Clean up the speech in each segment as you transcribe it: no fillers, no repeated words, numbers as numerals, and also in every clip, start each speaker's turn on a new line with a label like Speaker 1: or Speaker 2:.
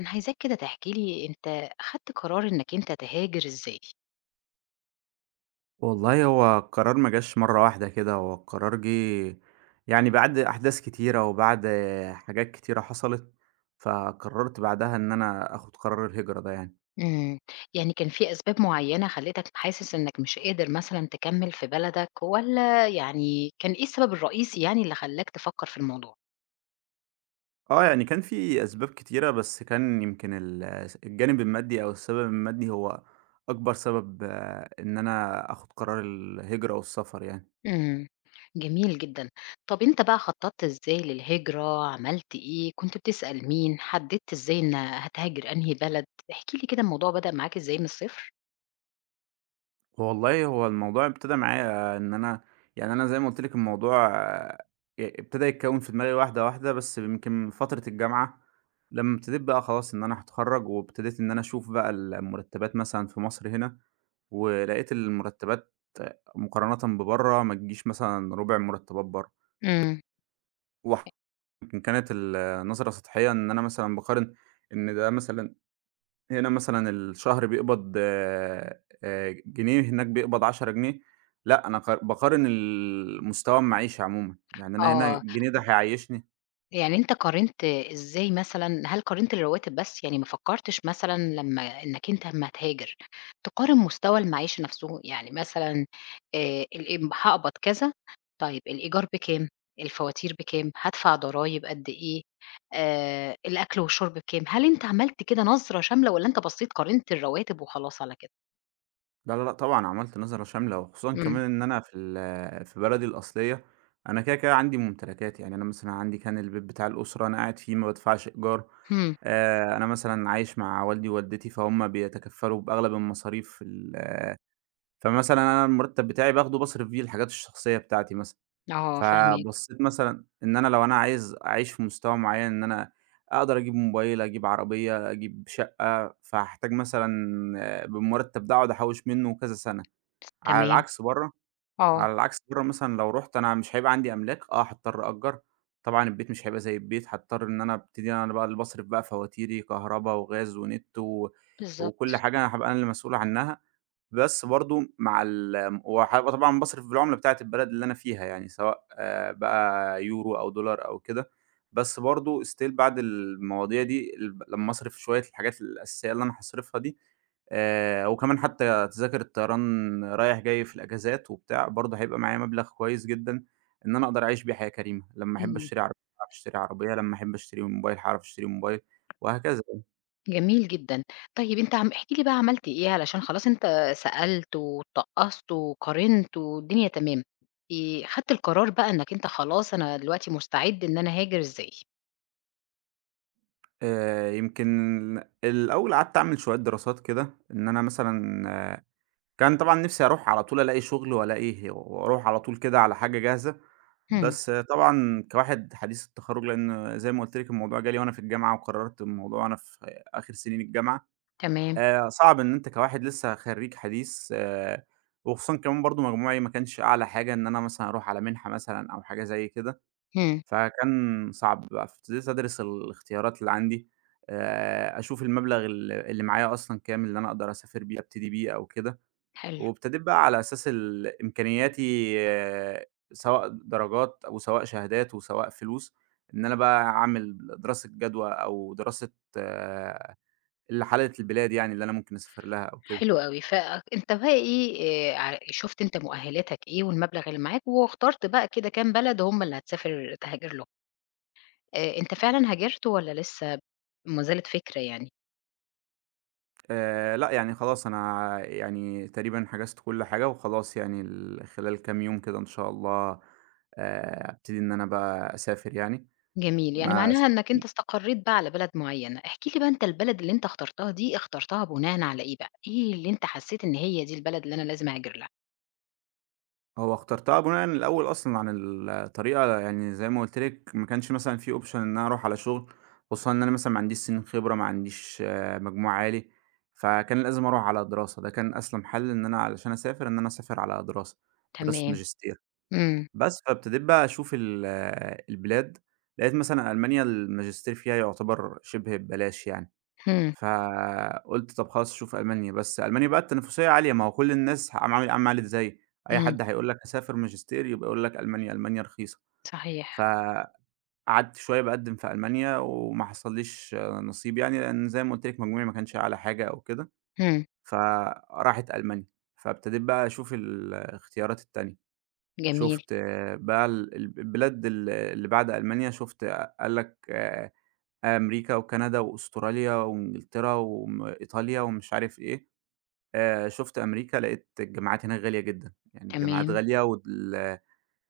Speaker 1: أنا عايزاك كده تحكي لي أنت خدت قرار إنك أنت تهاجر إزاي؟
Speaker 2: والله هو القرار ما جاش مرّة واحدة كده، هو القرار جِه يعني بعد أحداث كتيرة وبعد حاجات كتيرة حصلت، فقررت بعدها إن أنا آخد قرار الهجرة ده يعني.
Speaker 1: إمم، يعني كان في أسباب معيّنة خلّتك حاسس إنك مش قادر مثلًا تكمّل في بلدك والّا يعني كان إيه السبب الرئيسي يعني اللي خلّاك تفكّر في الموضوع؟
Speaker 2: آه، يعني كان في أسباب كتيرة، بس كان يمكن ال الس الجانب المادي أو السبب المادي هو أكبر سبب، إن أنا آخد قرار الهجرة والسفر يعني.
Speaker 1: إمم، جميل جدًا. طَب أنت بقى خطّطت إزاي للهجرة، عملت إيه، كنت بتسأل مين، حدّدت إزاي إن هتهاجر أنهي بلد؟ احكِ لي كده الموضوع بدأ معاك إزاي من الصفر؟
Speaker 2: والله هو الموضوع ابتدى معايا إن أنا يعني أنا زي ما قُلت لِك الموضوع ابتدى يتكوّن في دماغي واحدة، واحدة، بس يمكن من فترة الجامعة لمّا ابتديت بقى خلاص إن أنا هاتخرّج وابتديت إن أنا أشوف بقى المرتبات مثلًا في مصر هنا، ولقيت المرتبات مقارنةً ببرّه ما تجيش مثلًا ربع مرتبات برّه،
Speaker 1: إمم،
Speaker 2: وح يمكن كانت النظرة سطحية إن أنا مثلًا باقارن إن ده مثلًا هنا مثلًا الشهر بيقبض جنيه، هناك بيقبض 10 جنيه، لأ أنا باقارن المستوى المعيشي عمومًا، يعني أنا هنا
Speaker 1: آه.
Speaker 2: الجنيه ده هيعيشني؟
Speaker 1: يعني أنت قارنت إزاي مثلًا هل قارنت الرواتب بس؟ يعني ما فكّرتش مثلًا لمّا إنّك أنت أمّا هتهاجر، تقارن مستوى المعيشة نَفْسه، يعني مثلًا الإم هاقبض كذا، طيب الإيجار بكام، الفواتير بكام، هادفع ضرايب قد إيه، الأكل والشرب بكام، هل أنت عملت كده نظرة شاملة والّا أنت بصّيت قارنت الرواتب وخلاص على كده؟
Speaker 2: لا، لا، لأ، طبعًا عملت نظرة شاملة، وخصوصًا
Speaker 1: إمم،
Speaker 2: كمان إن أنا في بلدي الأصلية. أنا كده، كده عندي ممتلكات، يعني أنا مثلًا عندي كان البيت بتاع الأسرة أنا قاعد فيه ما بادفعش إيجار،
Speaker 1: إمم،
Speaker 2: أنا مثلًا عايش مع والدي ووالدتي فهُم بيتكفّلوا بأغلب المصاريف فمثلًا أنا المرتب بتاعي باخده باصرف بيه الحاجات الشخصية بتاعتي مثلًا.
Speaker 1: آه فاهماك،
Speaker 2: فبصيت مثلًا إن أنا لو أنا عايز أعيش في مستوى معيّن إن أنا أقدر أجيب موبايل، أجيب عربية، أجيب شقة، فهاحتاج مثلًا، بالمرتب ده أقعد أحوّش منه كذا سنة، على
Speaker 1: تمام،
Speaker 2: العكس برّه.
Speaker 1: آه،
Speaker 2: مثلًا لو رُحت أنا مش هيبقى عندي أملاك، آه هاضطر أأجّر، طبعًا البيت مش هيبقى زي البيت، هاضطر إن أنا أبتدي أنا بقى اللي باصرف بقى فواتيري كهربا وغاز ونت و
Speaker 1: بالضبط،
Speaker 2: وكل حاجة أنا هابقى أنا اللي مسؤول عنها. بس برضه مع ال وهابقى طبعًا باصرف بالعملة بتاعة البلد اللي أنا فيها يعني، سواء بقى يورو أو دولار أو كده، بس برضه still بعد المواضيع دي لمّا أصرف شوية الحاجات الأساسية اللي أنا هاصرفها دي، وكمان حتى تذاكر الطيران رايح جاي في الأجازات وبتاع، برضه هيبقى معايا مبلغ كويس جدًا إن أنا أقدر أعيش بيه حياة كريمة، لمّا أحب
Speaker 1: إمم.
Speaker 2: أشتري عربية هاعرف أشتري عربية، لمّا أحب أشتري موبايل هاعرف أشتري موبايل، وهكذا.
Speaker 1: جميل جدًا. طيب أنت عم احكِ لي بقى عملت إيه علشان خلاص أنت سألت واتطقّست وقارنت والدنيا تمام. خدت القرار بقى إنّك أنت خلاص أنا دلوقتي مستعد إن أنا هاجر الزقازيق.
Speaker 2: يمكن الأول قعدت أعمل شوية دراسات كده، إن أنا مثلًا، آه، كان طبعًا نِفْسي أروح على طول ألاقي شغل وألاقي وأروح على طول كده على حاجة جاهزة،
Speaker 1: إمم،
Speaker 2: بس طبعًا كواحد حديث التخرُّج، لإن زي ما قُلت لِك الموضوع جه لي وأنا في الجامعة وقررت الموضوع وأنا في آخِر سنين الجامعة،
Speaker 1: تمام،
Speaker 2: صعب إن أنت كواحد لسه خرّيج حديث، وخصوصًا كمان برضه مجموعي ما كانش أعلى حاجة إن أنا مثلًا أروح على مِنحة مثلًا أو حاجة زي كده.
Speaker 1: إمم،
Speaker 2: فكان صعب بقى، فابتديت أدرس الاختيارات اللي عندي، أشوف المبلغ ال اللي معايا أصلًا كام، اللي أنا أقدر أسافر بيه، أبتدي بيه أو كده،
Speaker 1: حلو،
Speaker 2: وابتديت بقى على أساس إمكانياتي، سواء درجات وسواء شهادات وسواء فلوس، إن أنا بقى أعمل دراسة جدوى أو دراسة، آه، اللي حالة البلاد يعني اللي أنا ممكن أسافر لها أو كده.
Speaker 1: حلو أوي. فأنت بقى إيه ع شُفت أنت مؤهلاتك إيه والمبلغ اللي معاك واخترت بقى كده كام بلد هم اللي هتسافر تهاجر لهم. أنت فعلًا هاجرت والّا لسه ما زالت فكرة يعني؟
Speaker 2: لأ، يعني خلاص أنا يعني تقريبًا حجزت كل حاجة وخلاص يعني خلال كام يوم كده إن شاء الله أبتدي إن أنا بقى أسافر يعني.
Speaker 1: جميل، يعني
Speaker 2: ما س
Speaker 1: معناها إنّك أنت استقرّيت بقى على بلد معيّنة، احكِ لي بقى أنت البلد اللي أنت اخترتها دي، اخترتها بناءً على إيه بقى؟ إيه اللي أنت حسّيت إن هي دي البلد اللي أنا لازم أهاجر لها؟
Speaker 2: هو اخترتها بناءً الأول أصلًا عن الطريقة، يعني زي ما قُلت لِك ما كانش مثلًا في option إن أنا أروح على شغل، خصوصًا إن أنا مثلًا ما عنديش سنين خبرة، ما عنديش، مجموع عالي، فكان لازم أروح على دراسة، ده كان أسلم حل إن أنا علشان أسافر إن أنا أسافر على دراسة، دراسة
Speaker 1: تمام،
Speaker 2: ماجستير.
Speaker 1: إمم،
Speaker 2: بس، فابتديت بقى أشوف البلاد، لقيت مثلًا ألمانيا الماجستير فيها يعتبر شِبه ببلاش يعني،
Speaker 1: إمم،
Speaker 2: فقُلت طب خلاص أشوف ألمانيا، بس ألمانيا بقى التنافسية عالية، ما هو كل الناس ع عامل عاملة عاملة زيي، أي
Speaker 1: إمم،
Speaker 2: حد هيقول لك هاسافر ماجستير يبقى يقول لك ألمانيا، ألمانيا رخيصة،
Speaker 1: صحيح،
Speaker 2: فقعدت شوية باقدّم في ألمانيا وما حصلّيش نصيب يعني، لإن زي ما قُلت لِك مجموعي ما كانش أعلى حاجة أو كده،
Speaker 1: إمم،
Speaker 2: فراحت ألمانيا، فابتديت بقى أشوف الاختيارات التانية.
Speaker 1: جميل،
Speaker 2: شُفت، آه، بقى ال البلاد اللي بعد ألمانيا، شُفت قال لك أمريكا وكندا وأستراليا وإنجلترا وم إيطاليا ومش عارف إيه، شُفت أمريكا لقيت الجامعات هناك غالية جدًا، يعني الجامعات
Speaker 1: تمام،
Speaker 2: غالية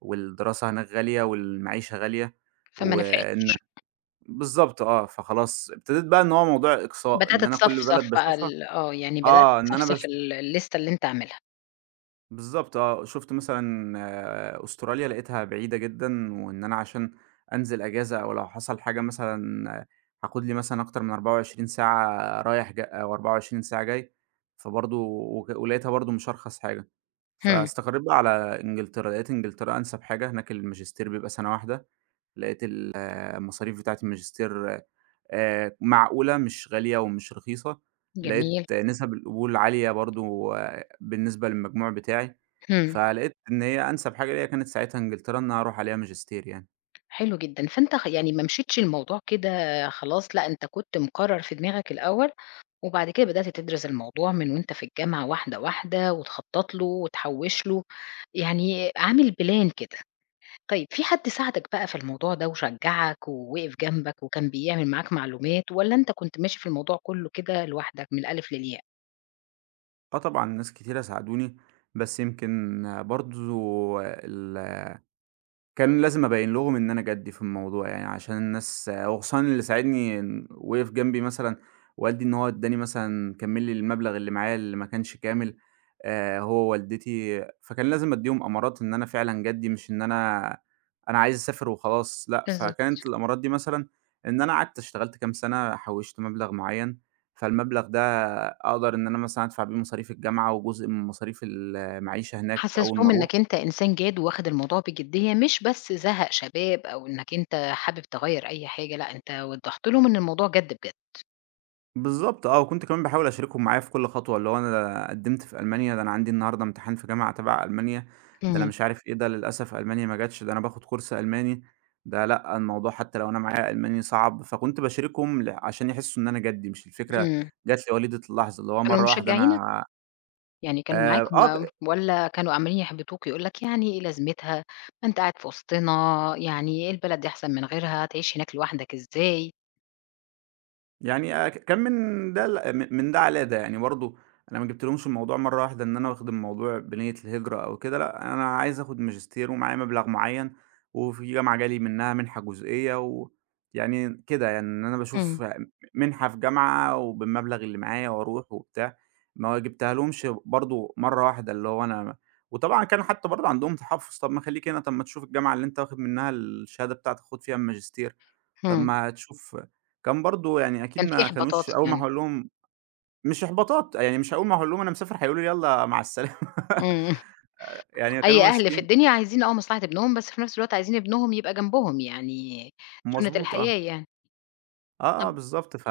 Speaker 2: والدراسة هناك غالية والمعيشة غالية،
Speaker 1: فما
Speaker 2: وإنك
Speaker 1: نفعتش،
Speaker 2: بالضبط، فخلاص ابتديت بقى إن هو موضوع إقصاء،
Speaker 1: بدأت
Speaker 2: إن أنا كل بلد
Speaker 1: تصفصف بقى
Speaker 2: باشوفها،
Speaker 1: ال آه، يعني بدأت
Speaker 2: إن أنا
Speaker 1: تصفصف
Speaker 2: باش
Speaker 1: الليستة اللي أنت عاملها،
Speaker 2: بالضبط، شُفت مثلًا، أستراليا لقيتها بعيدة جدًا، وإن أنا عشان أنزل أجازة أو لو حصل حاجة مثلًا، هاخد لي مثلًا أكتر من 24 ساعة رايح أو 24 ساعة جاي، فبرضه ولقيتها برضه مش أرخص حاجة،
Speaker 1: إمم،
Speaker 2: فاستقريت بقى على إنجلترا، لقيت إنجلترا أنسب حاجة، هناك الماجستير بيبقى سنة واحدة، لقيت ال آه، المصاريف بتاعة الماجستير معقولة مش غالية ومش رخيصة، لقيت
Speaker 1: جميل،
Speaker 2: نسب القبول عالية برضه بالنسبة للمجموع بتاعي،
Speaker 1: إمم،
Speaker 2: فلقيت إن هي أنسب حاجة ليّا كانت ساعتها إنجلترا، إن أنا أروح عليها ماجستير يعني.
Speaker 1: حلو جدًا، فأنت يعني ما مشيتش الموضوع كده خلاص، لأ أنت كنت مقرّر في دماغك الأول وبعد كده بدأت تدرس الموضوع من وأنت في الجامعة واحدة، واحدة وتخطّط له وتحوّش له، يعني عامل بلان كده. طيب في حد ساعدك بقى في الموضوع ده وشجّعك ووقف جنبك وكان بيعمل معاك معلومات والّا أنت كنت ماشي في الموضوع كُلّه كده لوحدك من الألف للياء؟
Speaker 2: آه طبعًا، ناس كتيرة ساعدوني، بس يمكن برضه ال كان لازم أبيّن لهم إن أنا جَدّي في الموضوع، يعني عشان الناس وخصوصًا اللي ساعدني إن وقف جنبي مثلًا والدي، إن هو ادّاني مثلًا كمّل لي المبلغ اللي معايا اللي ما كانش كامل، هو ووالدتي، فكان لازم أدّيهم أمارات إن أنا فعلًا جَدّي، مش إن أنا عايز أسافر وخلاص، لأ،
Speaker 1: بالضبط.
Speaker 2: فكانت الأمارات دي مثلًا إن أنا قعدت اشتغلت كام سَنة حوّشت مبلغ معيّن، فالمبلغ ده أقدر إن أنا مثلًا أدفع بيه مصاريف الجامعة وجزء من مصاريف المعيشة هناك أول ما
Speaker 1: حسّستهم
Speaker 2: أروح.
Speaker 1: إنّك أنت إنسان جاد وواخد الموضوع بجدية مش بس زهق شباب أو إنّك أنت حابب تغيّر أي حاجة، لأ أنت وضّحت لهم إن الموضوع جَد بجد.
Speaker 2: بالضبط، وكنت كمان باحاول أشاركهم معايا في كل خطوة، اللي هو أنا ده قدّمت في ألمانيا، ده أنا عندي النهارده امتحان في جامعة تبع ألمانيا، ده أنا
Speaker 1: إمم.
Speaker 2: مش عارف إيه، ده للأسف ألمانيا ما جاتش، ده أنا باخد كورس ألماني، ده لأ، الموضوع حتى لو أنا معايا ألماني صعب، فكنت باشاركهم عشان يحسّوا إن أنا جدّي، مش الفكرة
Speaker 1: إمم.
Speaker 2: جات لي وليدة اللحظة، اللي هو
Speaker 1: كانوا
Speaker 2: مرّة واحدة
Speaker 1: مشجّعينك؟
Speaker 2: أنا،
Speaker 1: يعني كانوا معاك
Speaker 2: آآ آه،
Speaker 1: هم والّا كانوا عمّالين يحبطوك يقولوا لك: "يعني إيه لازمتها، ما أنت قاعد في وسطنا، يعني إيه البلد دي أحسن من غيرها، تعيش هناك لوحدك إزاي؟"
Speaker 2: يعني، ك كان من ده ل م من ده على ده، يعني برضه أنا ما جبتلهمش الموضوع مرّة واحدة إن أنا واخد الموضوع بنية الهجرة أو كده، لأ، أنا عايز آخد ماجستير ومعايا مبلغ معيّن، وفي جامعة جه لي منها منحة جزئية يعني كده يعني إن أنا
Speaker 1: إمم،
Speaker 2: باشوف منحة في جامعة وبالمبلغ اللي معايا وأروح وبتاع، ما جبتها لهمش برضه مرّة واحدة اللي هو أنا وطبعًا كان حتى برضه عندهم تحفُّظ، طَب ما خلّيك هنا، طَب ما تشوف الجامعة اللي أنت واخد منها الشهادة بتاعتك خُد فيها الماجستير. طب
Speaker 1: إمم.
Speaker 2: ما تشوف، كان برضه يعني أكيد
Speaker 1: كان في
Speaker 2: ما
Speaker 1: إحباطات
Speaker 2: كانوش أول ما
Speaker 1: يعني،
Speaker 2: هاقول لهم. مش إحباطات، يعني مش أول ما هاقول لهم أنا مسافر هيقولوا لي يالّا مع السلامة
Speaker 1: إمم.
Speaker 2: يعني كانوا
Speaker 1: أي أهل في
Speaker 2: ماسكين.
Speaker 1: الدنيا عايزين مصلحة ابنهم، بس في نفس الوقت عايزين ابنهم يبقى جنبهم، يعني سُنة
Speaker 2: مضبوط آه.
Speaker 1: الحياة يعني.
Speaker 2: آه،
Speaker 1: طب
Speaker 2: آه بالضبط، ف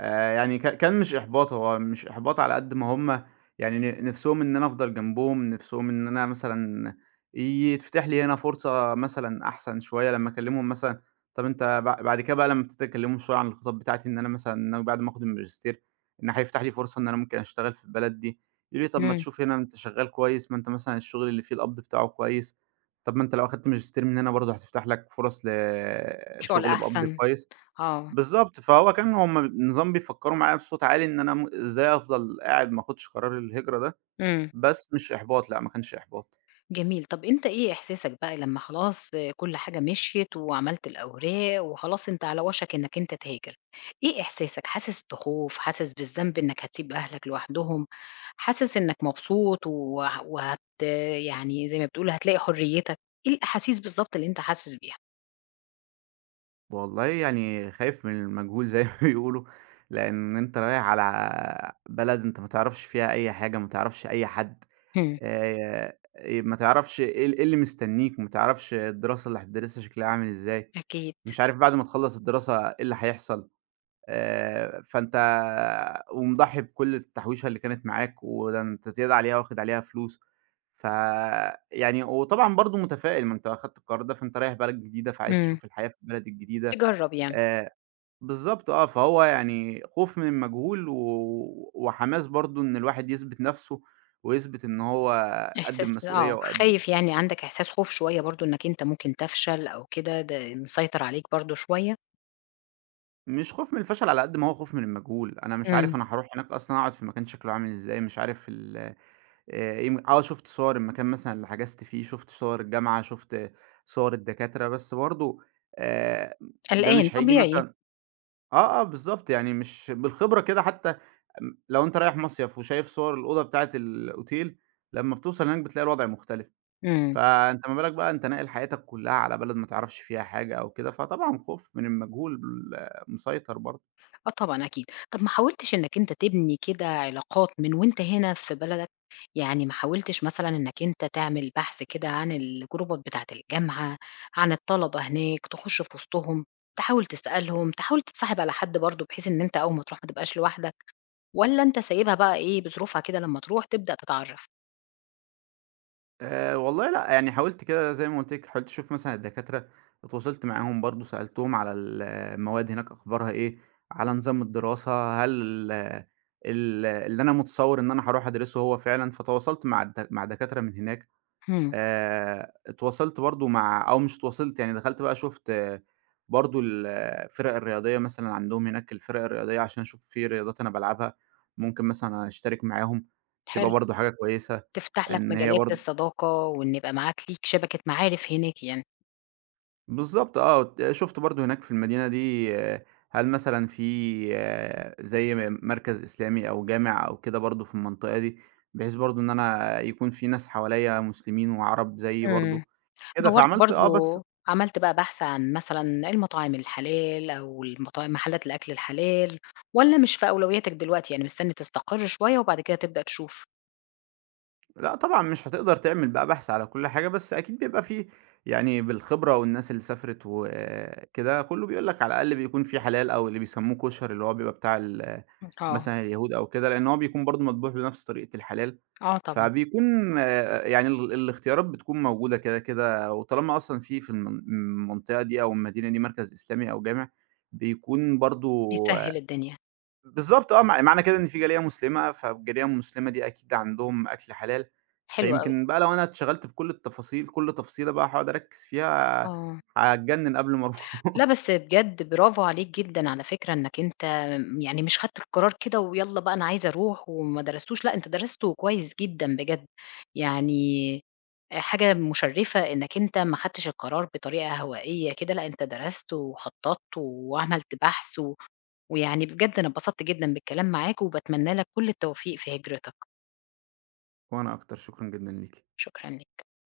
Speaker 2: يعني، كان مش إحباط، هو مش إحباط على قد ما هم، يعني نِفْسهم إن أنا أفضل جنبهم، نِفْسهم إن أنا مثلًا يتفتح لي هنا فرصة مثلًا أحسن شوية لمّا أكلّمهم مثلًا. طَب أنت بعد كده بقى لمّا ابتديت أكلّمهم شوية عن الخطط بتاعتي إن أنا مثلًا إن أنا بعد ما آخُد الماجستير إن هيفتح لي فرصة إن أنا ممكن أشتغل في البلد دي، يقولوا لي: "طَب ما
Speaker 1: إمم.
Speaker 2: تشوف هنا أنت شغّال كويس، ما أنت مثلًا الشغل اللي فيه القبض بتاعه كويس، طَب ما أنت لو أخدت ماجستير من هنا برضه هتفتح لك فُرَص
Speaker 1: شغل
Speaker 2: لشغل بقبض
Speaker 1: أحسن،
Speaker 2: كويس."
Speaker 1: آه.
Speaker 2: بالضبط، فهو كان هم نظام بيفكّروا معايا بصوت عالي إن أنا إزاي أفضل قاعد ما آخُدش قرار الهجرة ده،
Speaker 1: إمم.
Speaker 2: بس مش إحباط، لأ ما كانش إحباط.
Speaker 1: جميل، طب أنت إيه إحساسك بقى لمّا خلاص كل حاجة مشيت وعملت الأوراق وخلاص أنت على وشك إنك أنت تهاجر، إيه إحساسك؟ حاسس بخوف، حاسس بالذنب إنك هتسيب أهلك لوحدهم، حاسس إنك مبسوط وه وهت يعني زي ما بتقول هتلاقي حريتك، إيه الأحاسيس بالضبط اللي أنت حاسس بيها؟
Speaker 2: والله يعني خايف من المجهول زي ما بيقولوا، لإن أنت رايح على بلد أنت ما تعرفش فيها أي حاجة، ما تعرفش أي حد،
Speaker 1: إمم.
Speaker 2: آآ ما تعرفش إيه إيه اللي مستنّيك، ما تعرفش الدراسة اللي هتدرسها شكلها عامل إزاي،
Speaker 1: أكيد.
Speaker 2: مش عارف بعد ما تخلّص الدراسة إيه اللي هيحصل، فأنت ومضحّي بكل التحويشة اللي كانت معاك، وده أنت زيادة عليها واخد عليها فلوس، فيعني وطبعًا برضه متفائل، ما أنت أخدت القرار ده، فأنت رايح بلد جديدة، فعايز
Speaker 1: إمم،
Speaker 2: تشوف الحياة في البلد الجديدة،
Speaker 1: تجرّب يعني،
Speaker 2: آآ، بالضبط، فهو يعني خوف من المجهول و وحماس برضه إن الواحد يثبت نَفْسه، ويثبت إن هو قد
Speaker 1: إحساس
Speaker 2: المسؤولية وقد
Speaker 1: خايف يعني عندك إحساس خوف شوية برضه إنك أنت ممكن تفشل أو كده، ده مسيطر عليك برضه شوية؟
Speaker 2: مش خوف من الفشل على قد ما هو خوف من المجهول، أنا مش عارف
Speaker 1: إمم،
Speaker 2: أنا هاروح هناك أصلًا أقعد في مكان شكله عامل إزاي، مش عارف ال يم آه شُفت صور المكان مثلًا اللي حجزت فيه، شُفت صور الجامعة، شُفت صور الدكاترة، بس برضه آآ ده
Speaker 1: قلقان،
Speaker 2: مش هييجي
Speaker 1: طبيعي.
Speaker 2: مثلًا، آه، آه بالضبط، يعني مش بالخبرة كده حتى لو أنت رايح مصيف وشايف صور الأوضة بتاعة الأوتيل، لمّا بتوصل هناك بتلاقي الوضع مختلف،
Speaker 1: إمم.
Speaker 2: فأنت ما بالك بقى أنت ناقل حياتك كلها على بلد ما تعرفش فيها حاجة أو كده، فطبعًا خوف من المجهول، آه، مسيطر برضه.
Speaker 1: آه طبعًا أكيد. طَب ما حاولتش إنّك أنت تبني كده علاقات من وأنت هنا في بلدك؟ يعني ما حاولتش مثلًا إنّك أنت تعمل بحث كده عن الجروبات بتاعة الجامعة، عن الطلبة هناك، تخُش في وسطهم، تحاول تسألهم، تحاول تتصاحب على حد برضه بحيث إن أنت أول ما تروح ما تبقاش لوحدك، والّا أنت سايبها بقى إيه، بظروفها كده لمّا تروح تبدأ تتعرّف؟
Speaker 2: والله لأ، يعني حاولت كده زي ما قُلت لِك، حاولت أشوف مثلًا الدكاترة، اتواصلت معاهم برضه، سألتهم على المواد هناك أخبارها إيه، على نظام الدراسة، هل ال اللي أنا متصوّر إن أنا هاروح أدرسه هو فعلًا، فتواصلت مع دكاترة من هناك،
Speaker 1: إمم،
Speaker 2: اتواصلت برضه مع، أو مش اتواصلت، يعني دخلت بقى شُفت برضه الفِرَق الرياضية مثلًا عندهم هناك، الفِرَق الرياضية عشان أشوف في رياضات أنا بالعبها، ممكن مثلًا أشترك معاهم، تبقى
Speaker 1: حلو.
Speaker 2: برضه حاجة كويسة،
Speaker 1: تفتح لك
Speaker 2: إن هي
Speaker 1: مجالات
Speaker 2: برضه
Speaker 1: للصداقة وإن يبقى معاك ليك شبكة معارف هناك يعني.
Speaker 2: بالضبط، شُفت برضه هناك في المدينة دي، هل مثلًا في، زي مركز إسلامي أو جامع أو كده برضه في المنطقة دي، بحيث برضه إن أنا يكون في ناس حواليّا مسلمين وعرب زيي
Speaker 1: إمم.
Speaker 2: برضه كده،
Speaker 1: دَوّرت
Speaker 2: فعملت آه، بس.
Speaker 1: برضه عملت بقى بحث عن مثلًا المطاعم الحلال أو المطاعم محلات الأكل الحلال والّا مش في أولوياتك دلوقتي، يعني مستني تستقر شوية وبعد كده تبدأ تشوف؟
Speaker 2: لأ طبعًا مش هتقدر تعمل بقى بحث على كل حاجة، بس أكيد بيبقى في، يعني بالخبرة والناس اللي سافرت وكده، كله بيقول لك على الأقل بيكون في حلال أو اللي بيسموه كُشَري، اللي هو بيبقى بتاع
Speaker 1: إمم. آه،
Speaker 2: مثلًا اليهود أو كده، لأن هو بيكون برضه مطبوخ بنفس طريقة الحلال،
Speaker 1: آه طبعًا،
Speaker 2: فبيكون، يعني الاختيارات بتكون موجودة كده، كده، وطالما أصلًا في المنطقة دي أو المدينة دي مركز إسلامي أو جامع، بيكون برضه
Speaker 1: بيسهّل الدنيا،
Speaker 2: بالضبط، مع معنى كده إن في جالية مسلمة، فالجالية المسلمة دي أكيد عندهم أكل حلال،
Speaker 1: حلو أوي،
Speaker 2: فيمكن بقى لو أنا اتشغلت بكل التفاصيل، كل تفصيلة بقى هاقعد أركّز فيها
Speaker 1: آه.
Speaker 2: هاتجنن قبل ما أروح.
Speaker 1: لأ، بس بجد برافو عليك جدًا على فكرة إنّك أنت يعني مش خدت القرار كده ويالّا بقى أنا عايز أروح وما درستوش، لأ، أنت درسته كويس جدًا بجد، يعني حاجة مُشرّفة إنّك أنت ما خدتش القرار بطريقة هوائية كده، لأ، أنت درست وخطّطت وعملت بحث ويعني بجد أنا اتبسطت جدًا بالكلام معاك وباتمنى لك كل التوفيق في هجرتك،
Speaker 2: وأنا أكتر، شكرًا جدًا ليكِ.
Speaker 1: شكرًا ليك.